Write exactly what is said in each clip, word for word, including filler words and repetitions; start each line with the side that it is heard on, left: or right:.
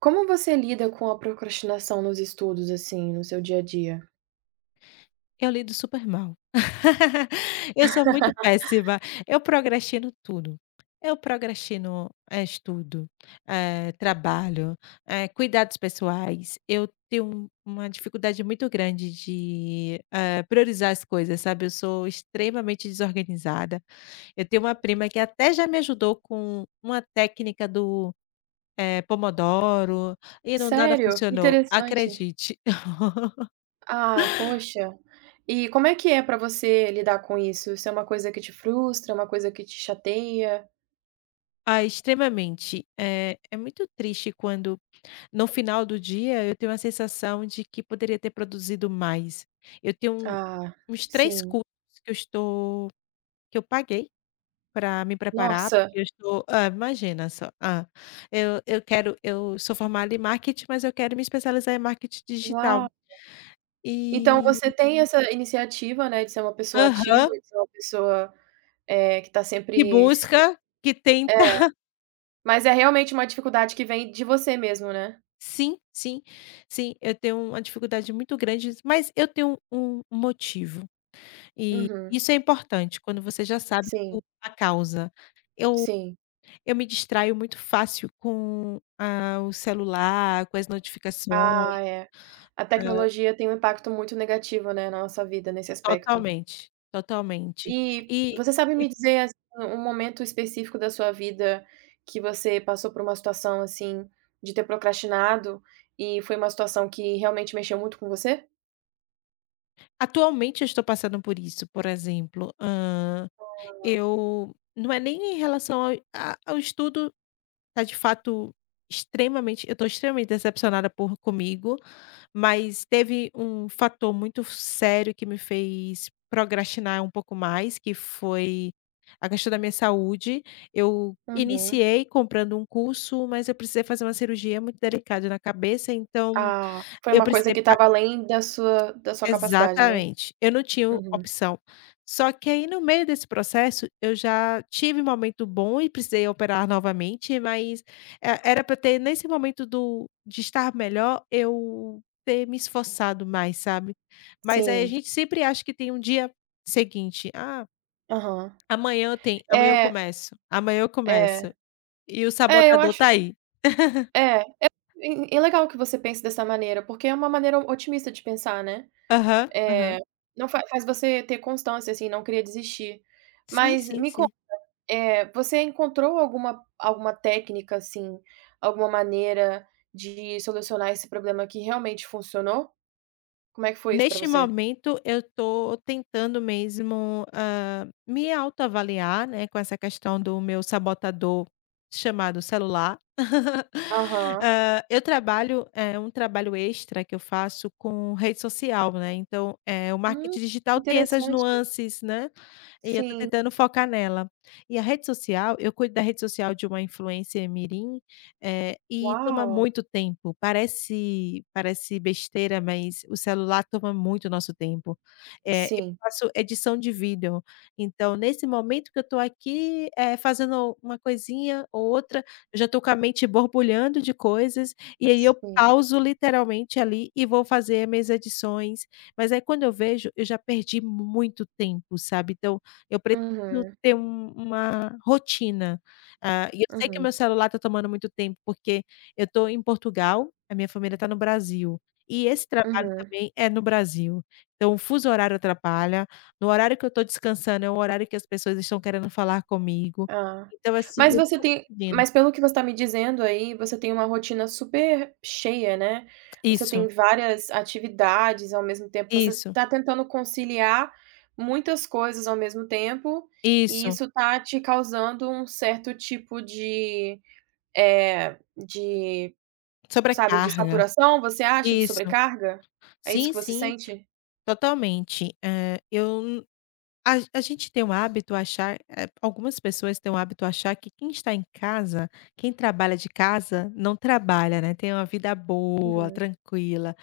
right: Como você lida com a procrastinação nos estudos, assim, no seu dia a dia?
left: Eu lido super mal. Eu sou muito péssima. Eu procrastino tudo. Eu procrastino, eh, estudo, eh, trabalho, eh, cuidados pessoais. Eu tenho um- uma dificuldade muito grande de, eh, priorizar as coisas, sabe. Eu sou extremamente desorganizada. Eu tenho uma prima que até já me ajudou com uma técnica do, eh, pomodoro e não nada
right: Sério?
left: funcionou,
right: Interessante.
left: acredite.
right: Ah, poxa. E como é que é pra você lidar com isso? Isso é uma coisa que te frustra, uma coisa que te chateia?
left: Ah, extremamente. É, é muito triste quando, no final do dia, eu tenho a sensação de que poderia ter produzido mais. Eu tenho um-
right: Ah,
left: uns três
right: sim.
left: cursos que eu estou, que eu paguei para me preparar,
right: Nossa,
left: porque eu estou, ah, imagina só, ah, eu, eu quero, eu sou formada em marketing, mas eu quero me especializar em marketing digital.
right: uau. Então
left: E,
right: você tem essa iniciativa, né, de ser uma pessoa ativa,
left: aham,
right: de ser uma pessoa, eh, que tá
left: que
right: sempre
left: busca, que tenta.
right: é, mas é realmente uma dificuldade que vem de você mesmo, né?
left: Sim, sim, sim, eu tenho uma dificuldade muito grande, mas eu tenho um um motivo. E
right: Uhum.
left: isso é importante, quando você já sabe o
right: Sim,
left: a causa. Eu
right: sim.
left: eu me distraio muito fácil com, ah, o celular, com as notificações.
right: Ah, é. A
left: ah,
right: tecnologia tem um impacto muito negativo, né, na nossa vida nesse aspecto.
left: Totalmente, totalmente.
right: E
left: E
right: você sabe
left: e
right: me dizer, assim, um momento específico da sua vida que você passou por uma situação, assim, de ter procrastinado e foi uma situação que realmente mexeu muito com você?
left: atualmente eu estou passando por isso, por exemplo, hã, eu não é nem em relação ao a ao estudo, tá de fato extremamente eu estou extremamente decepcionada por comigo. Mas teve um fator muito sério que me fez procrastinar um pouco mais, que foi a questão da minha saúde. Eu
right: Uhum.
left: iniciei comprando um curso, mas eu precisei fazer uma cirurgia muito delicada na cabeça, então
right: Ah, foi
left: eu
right: uma coisa
left: precisei
right: que estava além da sua da sua capacidade, né?
left: exatamente, eu não tinha
right: Uhum.
left: opção. Só que aí no meio desse processo, eu já tive um momento bom e precisei operar novamente, mas e era para ter nesse momento do de estar melhor, eu ter me esforçado mais, sabe. Mas aí a
right: Sim.
left: gente sempre acha que tem um dia seguinte: "Ah,
right: Aham.
left: amanhã eu tenho amanhã eu
right: É,
left: começo, amanhã eu começo",
right: é.
left: e o
right: É, eu
left: sabotador
right: acho
left: tá aí.
right: é, é é é legal que você pense dessa maneira, porque é uma maneira otimista de pensar, né?
left: Aham,
right: É,
left: aham.
right: não fa faz você ter constância, assim, não querer desistir.
left: Sim,
right: Mas
left: sim,
right: me con
left: sim.
right: eh, você encontrou alguma alguma técnica, assim, alguma maneira de solucionar esse problema que realmente funcionou? Como é que foi isso pra
left: Neste
right: você?
left: momento, eu estou tentando mesmo, hã, me autoavaliar, né, com essa questão do meu sabotador chamado celular.
right: Aham.
left: Hã, eu trabalho é um trabalho extra que eu faço com rede social, né, então, é o
right: Hum,
left: marketing digital tem essas
right: interessante.
left: nuances, né, e eu estou
right: Sim.
left: tentando focar nela. E a rede social, eu cuido da rede social de uma influencer mirim, eh, e toma
right: Uau!
left: muito tempo, parece parece besteira, mas o celular toma muito o nosso tempo. Eh, eu
right: Sim,
left: faço edição de vídeo, então nesse momento que eu estou aqui, eh, fazendo uma coisinha ou outra, eu já estou com a mente borbulhando de coisas, e aí eu
right: sim.
left: pauso literalmente ali e vou fazer minhas edições, mas aí quando eu vejo, eu já perdi muito tempo, sabe. Então eu preciso
right: Uhum,
left: ter um uma rotina. Ah, e eu sei que o
right: uhum,
left: meu celular está tomando muito tempo, porque eu estou em Portugal, a minha família está no Brasil, e esse trabalho
right: uhum.
left: também é no Brasil. Então o fuso horário atrapalha, no horário que eu estou descansando é o horário que as pessoas estão querendo falar comigo,
right: Ah.
left: então assim, eu
right: Mas
left: não
right: você
left: estou
right: tem
left: conseguindo.
right: mas pelo que você está me dizendo aí, você tem uma rotina super cheia, né. Você
left: Isso,
right: tem várias atividades ao mesmo tempo, você
left: isso,
right: está tentando conciliar muitas coisas ao mesmo tempo, e
left: isso,
right: isso está te causando um certo tipo de, eh, de sabe, de
left: sobrecarga,
right: saturação, você acha, de
left: isso.
right: sobrecarga? É isso
left: Sim,
right: que você
left: sim,
right: sente?
left: totalmente. Eh, eu A a gente tem o hábito achar, eh, algumas pessoas têm o hábito achar que quem está em casa, quem trabalha de casa, não trabalha, né, tem uma vida boa,
right: Uhum.
left: tranquila.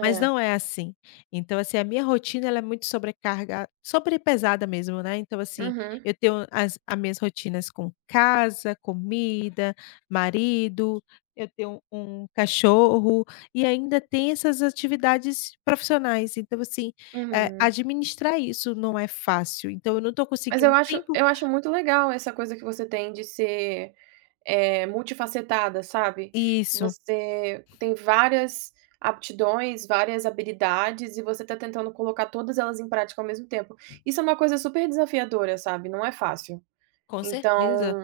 left: Mas não é assim. Então, assim, a minha rotina ela é muito sobrecarga, sobrepesada mesmo, né. Então, assim,
right: Uhum,
left: eu tenho as as minhas rotinas com casa, comida, marido, eu tenho um cachorro e ainda tem essas atividades profissionais. Então, assim, eh,
right: uhum.
left: administrar isso não é fácil. Então eu não estou
right: Mas eu
left: conseguindo
right: acho
left: tempo.
right: eu acho muito legal essa coisa que você tem de ser eh, multifacetada, sabe.
left: Isso,
right: Você tem várias aptidões, várias habilidades e você tá tentando colocar todas elas em prática ao mesmo tempo. Isso é uma coisa super desafiadora, sabe, não é fácil.
left: com certeza.
right: Então,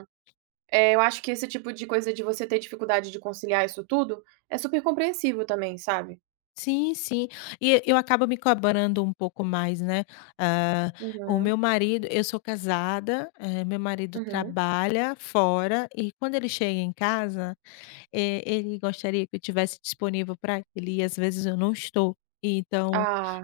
right: eh, eu acho que esse tipo de coisa de você ter dificuldade de conciliar isso tudo, é super compreensível também, sabe.
left: Sim, sim. E eu acabo me cobrando um pouco mais, né. Ah, o meu
right: Uhum,
left: marido, eu sou casada, eh, meu marido
right: uhum.
left: trabalha fora e quando ele chega em casa, eh, ele gostaria que eu tivesse disponível para ele e às vezes eu não estou. Então
right: Ah,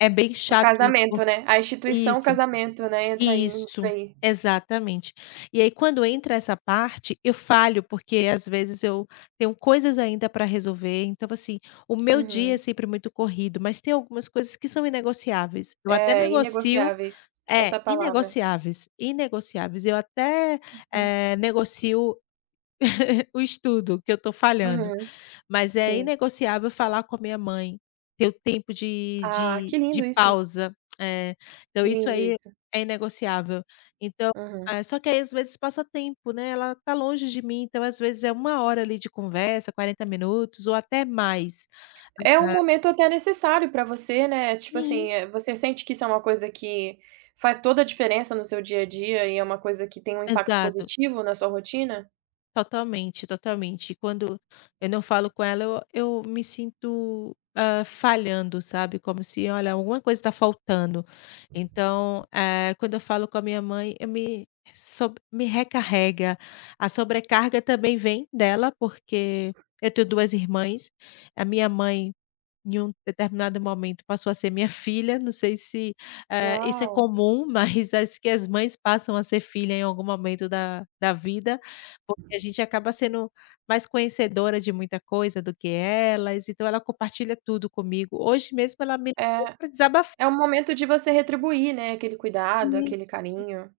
left: é bem
right: o
left: chato isso por
right: casamento, né, a instituição
left: isso.
right: casamento, né, entra aí nisso
left: Isso,
right: daí.
left: exatamente. E aí quando entra essa parte, eu falho, porque às vezes eu tenho coisas ainda para resolver, então assim, o meu dia é
right: Uhum.
left: sempre muito corrido, mas tem algumas coisas que são inegociáveis. Eu até
right: É,
left: negocio.
right: inegociáveis,
left: É,
right: essa palavra.
left: inegociáveis, inegociáveis. Eu até,
right: Uhum,
left: eh, negocio o estudo que eu estou falhando.
right: uhum,
left: Mas é
right: sim.
left: inegociável falar com a minha mãe, ter o tempo de
right: Ah,
left: de
right: que lindo
left: de
right: isso,
left: pausa. É, então isso
right: lindo
left: aí
right: isso.
left: é inegociável. Então,
right: Aham.
left: eh, só que aí às vezes passa tempo, né, ela tá longe de mim, então às vezes é uma hora ali de conversa, quarenta minutos ou até mais.
right: É um momento até necessário pra você, né, tipo
left: Sim.
right: assim, eh, você sente que isso é uma coisa que faz toda a diferença no seu dia a dia e é uma coisa que tem um impacto
left: Exato.
right: positivo na sua rotina?
left: Totalmente, totalmente. Quando eu não falo com ela, eu, eu me sinto ah, falhando, sabe? Como se, olha, alguma coisa está faltando. Então, eh, quando eu falo com a minha mãe, eu me, sob- me recarrega. A sobrecarga também vem dela, porque eu tenho duas irmãs. A minha mãe em um determinado momento passou a ser minha filha, não sei se, eh, isso é
right: Uau.
left: comum, mas acho que as mães passam a ser filha em algum momento da da vida, porque a gente acaba sendo mais conhecedora de muita coisa do que elas, então ela compartilha tudo comigo. Hoje mesmo ela me ligou
right: É,
left: para desabafar.
right: é um momento de você retribuir, né, aquele cuidado, aquele
left: Isso,
right: carinho.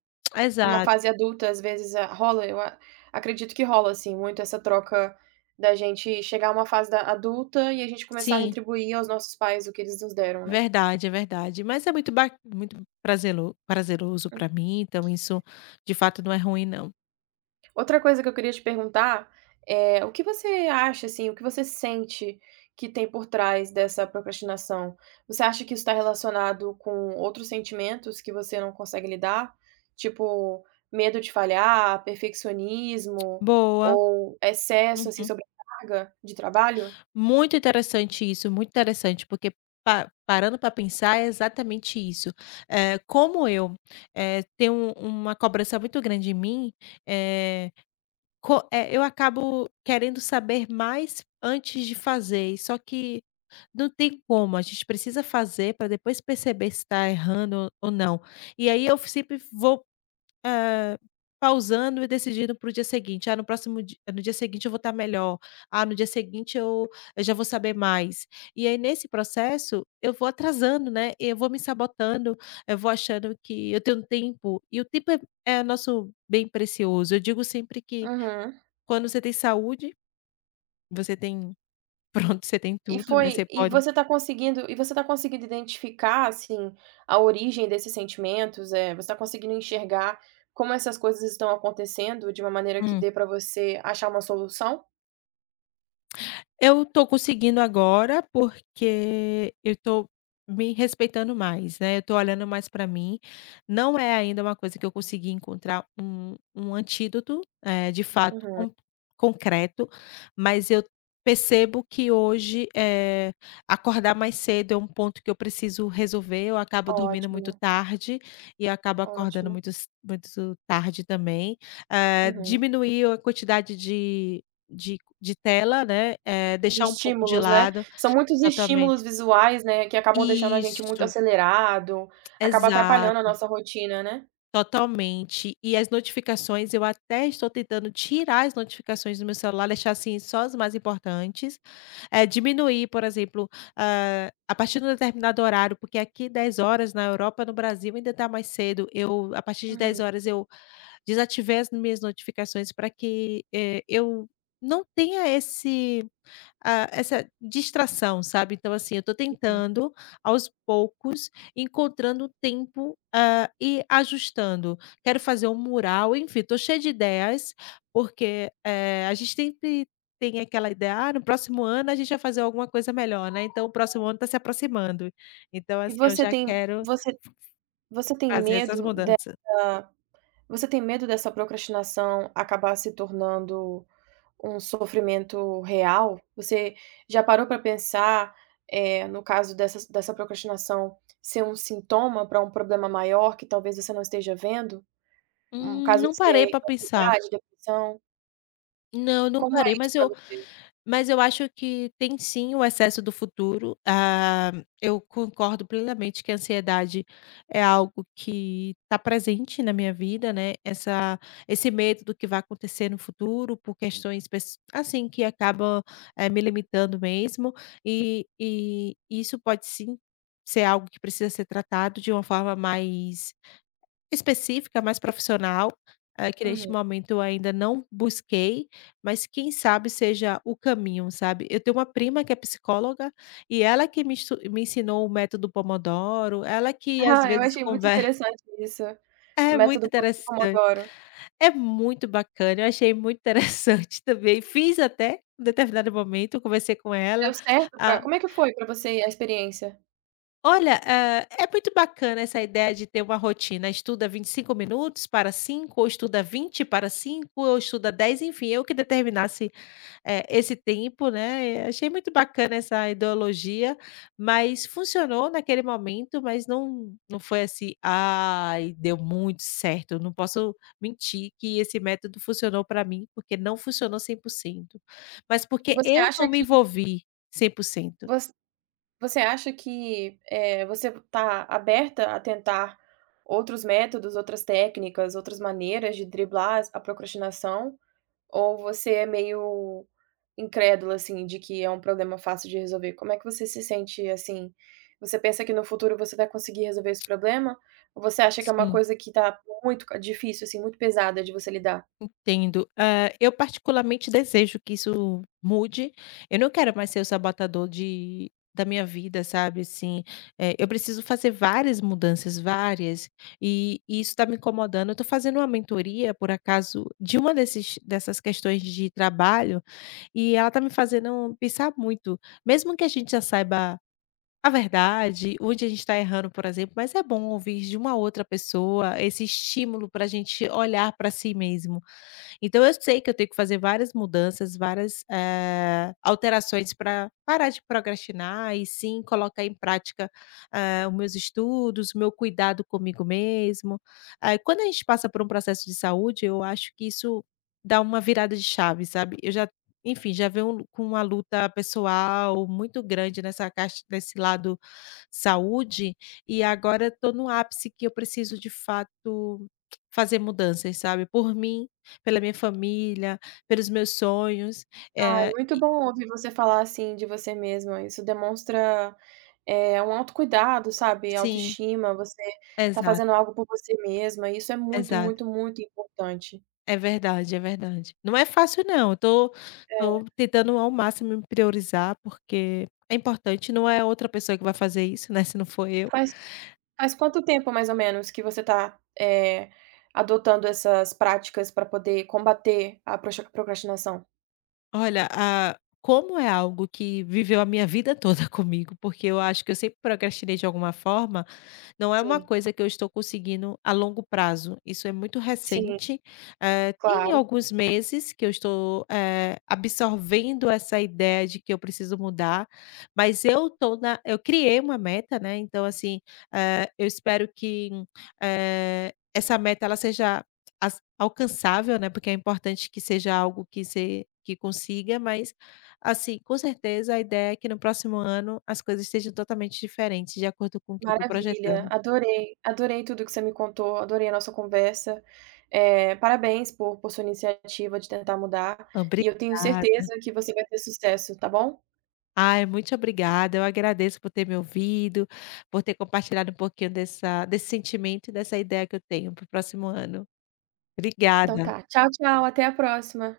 right: Numa
left: exato.
right: fase adulta, às vezes, ah, rola, eu a acredito que rola, assim, muito essa troca da gente chegar a uma fase da adulta e a gente começar a
left: Sim,
right: retribuir aos nossos pais o que eles nos deram, né?
left: verdade, é verdade. Mas é muito ba muito prazelo prazeroso para mim, então isso de fato não é ruim não.
right: Outra coisa que eu queria te perguntar é o que você acha, assim, o que você sente que tem por trás dessa procrastinação? Você acha que isso está relacionado com outros sentimentos que você não consegue lidar? Tipo, medo de falhar, perfeccionismo
left: Boa.
right: ou excesso, assim,
left: Uhum.
right: sobrecarga de trabalho?
left: Muito interessante isso, muito interessante, porque pa parando para pensar é exatamente isso. Eh, como eu, eh, tenho um- uma cobrança muito grande em mim, eh, co eh, eu acabo querendo saber mais antes de fazer, e só que não tem como, a gente precisa fazer para depois perceber se está errando ou ou não. E aí eu sempre vou Hã, pausando e decidindo para o dia seguinte: "Ah, no próximo di no dia seguinte eu vou estar melhor. Ah, no dia seguinte eu eu já vou saber mais". E aí, nesse processo, eu vou atrasando, né, eu vou me sabotando, eu vou achando que eu tenho tempo, e o tempo é é nosso bem precioso. Eu digo sempre que
right: Uhum.
left: quando você tem saúde, você tem pronto, você tem
right: E
left: tudo, né, você
right: foi e
left: pode
right: você tá conseguindo e você tá conseguindo identificar, assim, a origem desses sentimentos, é? Você tá conseguindo enxergar como essas coisas estão acontecendo de uma maneira que
left: hum.
right: dê pra você achar uma solução?
left: Eu tô conseguindo agora, porque eu tô me respeitando mais, né, eu tô olhando mais pra mim. Não é ainda uma coisa que eu consegui encontrar um um antídoto, eh, de fato
right: Uhum.
left: con concreto, mas eu percebo que hoje, eh, acordar mais cedo é um ponto que eu preciso resolver, eu acabo dormindo muito
right: Ótimo,
left: tarde e eu acabo acordando
right: ótimo.
left: muito c muito tarde também. Eh,
right: Uhum.
left: diminuir a quantidade de de de tela, né, eh,
right: De
left: deixar um pouco de
right: estímulos, né.
left: lado,
right: São muitos estímulos
left: totalmente.
right: visuais, né, que acabam deixando a gente muito
left: Isso,
right: acelerado, acaba atrapalhando a
left: exato,
right: nossa rotina, né.
left: totalmente. E as notificações, eu até estou tentando tirar as notificações do meu celular, deixar, assim, só as mais importantes, eh, diminuir, por exemplo, hã, a partir de um determinado horário, porque aqui dez horas na Europa, no Brasil ainda tá mais cedo, eu a partir de dez
right: Uhum.
left: horas, eu Desativei as minhas notificações para que, eh, eu não tenha esse ah, essa distração, sabe. Então, assim, eu estou tentando, aos poucos, encontrando tempo, ah, e ajustando. Quero fazer um mural, enfim, estou cheia de ideias, porque, eh, a gente sempre tem aquela ideia: "Ah, no próximo ano a gente vai fazer alguma coisa melhor", né. Então o próximo ano está se aproximando. Então,
right: E
left: assim, eu
right: você
left: já
right: tem
left: quero
right: você você tem
left: fazer essas
right: medo
left: mudanças.
right: dessa. Você tem medo dessa procrastinação acabar se tornando um sofrimento real? Você já parou para pensar, eh, no caso dessas dessa procrastinação ser um sintoma para um problema maior que talvez você não esteja vendo? Um
left: Hum,
right: caso
left: não
right: de
left: parei
right: ser
left: para pensar.
right: ansiedade, depressão?
left: Não, eu não
right: Como é
left: parei,
right: isso
left: mas
right: para
left: eu
right: você?
left: mas eu acho que tem sim o excesso do futuro. Ah, eu concordo plenamente que a ansiedade é algo que está presente na minha vida, né, essa esse medo do que vai acontecer no futuro por questões pes assim, que acabam, eh, me limitando mesmo, e e isso pode sim ser algo que precisa ser tratado de uma forma mais Específica, mais profissional, eh, que neste
right: Uhum.
left: momento eu ainda não busquei, mas quem sabe seja o caminho, sabe. Eu tenho uma prima que é psicóloga e ela que me estu me ensinou o método Pomodoro, ela que às
right: Ah, eu
left: vezes
right: achei muito
left: conversa.
right: interessante isso, o
left: É muito
right: método
left: interessante,
right: Pomodoro.
left: é muito bacana, eu achei muito interessante também, fiz até um determinado momento, eu conversei com ela.
right: Deu certo para? Como é que foi para você a experiência?
left: Olha, hã, é muito bacana essa ideia de ter uma rotina, estuda vinte e cinco minutos, para cinco, ou estuda vinte, para cinco, ou estuda dez, enfim, eu que determinasse, eh, esse tempo, né. Eh, achei muito bacana essa ideologia, mas funcionou naquele momento, mas não não foi assim: "Ai, deu muito certo". Eu não posso mentir que esse método funcionou para mim, porque não funcionou cem por cento, mas porque
right: Você
left: eu
right: acha
left: não me
right: que
left: envolvi cem por cento.
right: você Você acha que, eh, você está aberta a tentar outros métodos, outras técnicas, outras maneiras de driblar as a procrastinação, ou você é meio incrédula, assim, de que é um problema fácil de resolver? Como é que você se sente, assim? Você pensa que no futuro você vai conseguir resolver esse problema, ou você acha que é uma
left: Sim.
right: coisa que tá muito ca difícil, assim, muito pesada de você lidar?
left: Entendo. Eh, eu particularmente desejo que isso mude. Eu não quero mais ser o sabotador de da minha vida, sabe, assim, eh, eu preciso fazer várias mudanças, várias, e e isso está me incomodando. Eu estou fazendo uma mentoria, por acaso, de uma desses dessas questões de trabalho, e ela está me fazendo pensar muito. Mesmo que a gente já saiba a verdade, onde a gente está errando, por exemplo, mas é bom ouvir de uma outra pessoa esse estímulo para a gente olhar para si mesmo. Então eu sei que eu tenho que fazer várias mudanças, várias, eh, alterações para parar de procrastinar e sim colocar em prática, eh, os meus estudos, o meu cuidado comigo mesmo. Eh, quando a gente passa por um processo de saúde, eu acho que isso dá uma virada de chave, sabe. Eu já, enfim, já venho com uma luta pessoal muito grande nessa caixa nesse lado saúde, e agora estou no ápice que eu preciso de fato fazer mudanças, sabe, por mim, pela minha família, pelos meus sonhos,
right: Ah, é
left: é
right: muito bom ouvir você falar assim de você mesma, isso demonstra. É um autocuidado, sabe,
left: sim,
right: autoestima, você tá
left: exato,
right: fazendo algo por você mesma, isso é muito,
left: exato.
right: muito, muito importante.
left: É verdade, é verdade. Não é fácil não, eu tô
right: É.
left: tô tentando ao máximo me priorizar, porque é importante, não é outra pessoa que vai fazer isso, né, se não for eu.
right: Faz faz quanto tempo mais ou menos que você tá, eh, adotando essas práticas pra poder combater a proxa procrastinação?
left: Olha, a como é algo que viveu a minha vida toda comigo, porque eu acho que eu sempre procrastinei de alguma forma. Não é uma
right: Sim,
left: coisa que eu estou conseguindo a longo prazo, isso é muito
right: sim,
left: recente. Eh, tem
right: claro.
left: alguns meses que eu estou, eh, absorvendo essa ideia de que eu preciso mudar, mas eu tô na eu criei uma meta, né, então assim, eh, eu espero que, eh, essa meta ela seja as alcançável, né, porque é importante que seja algo que se que consiga, mas, assim, com certeza a ideia é que no próximo ano as coisas estejam totalmente diferentes de acordo com o que eu estou
right: Maravilha,
left: projetando.
right: adorei, adorei tudo que você me contou, adorei a nossa conversa. Eh, parabéns por por sua iniciativa de tentar mudar, e eu tenho
left: Obrigada.
right: certeza que você vai ter sucesso, tá bom?
left: Ai, muito obrigada. Eu agradeço por ter me ouvido, por ter compartilhado um pouquinho dessa desse sentimento e dessa ideia que eu tenho para o próximo ano.
right: Então
left: Obrigada.
right: tá. Tchau, tchau. Até a próxima.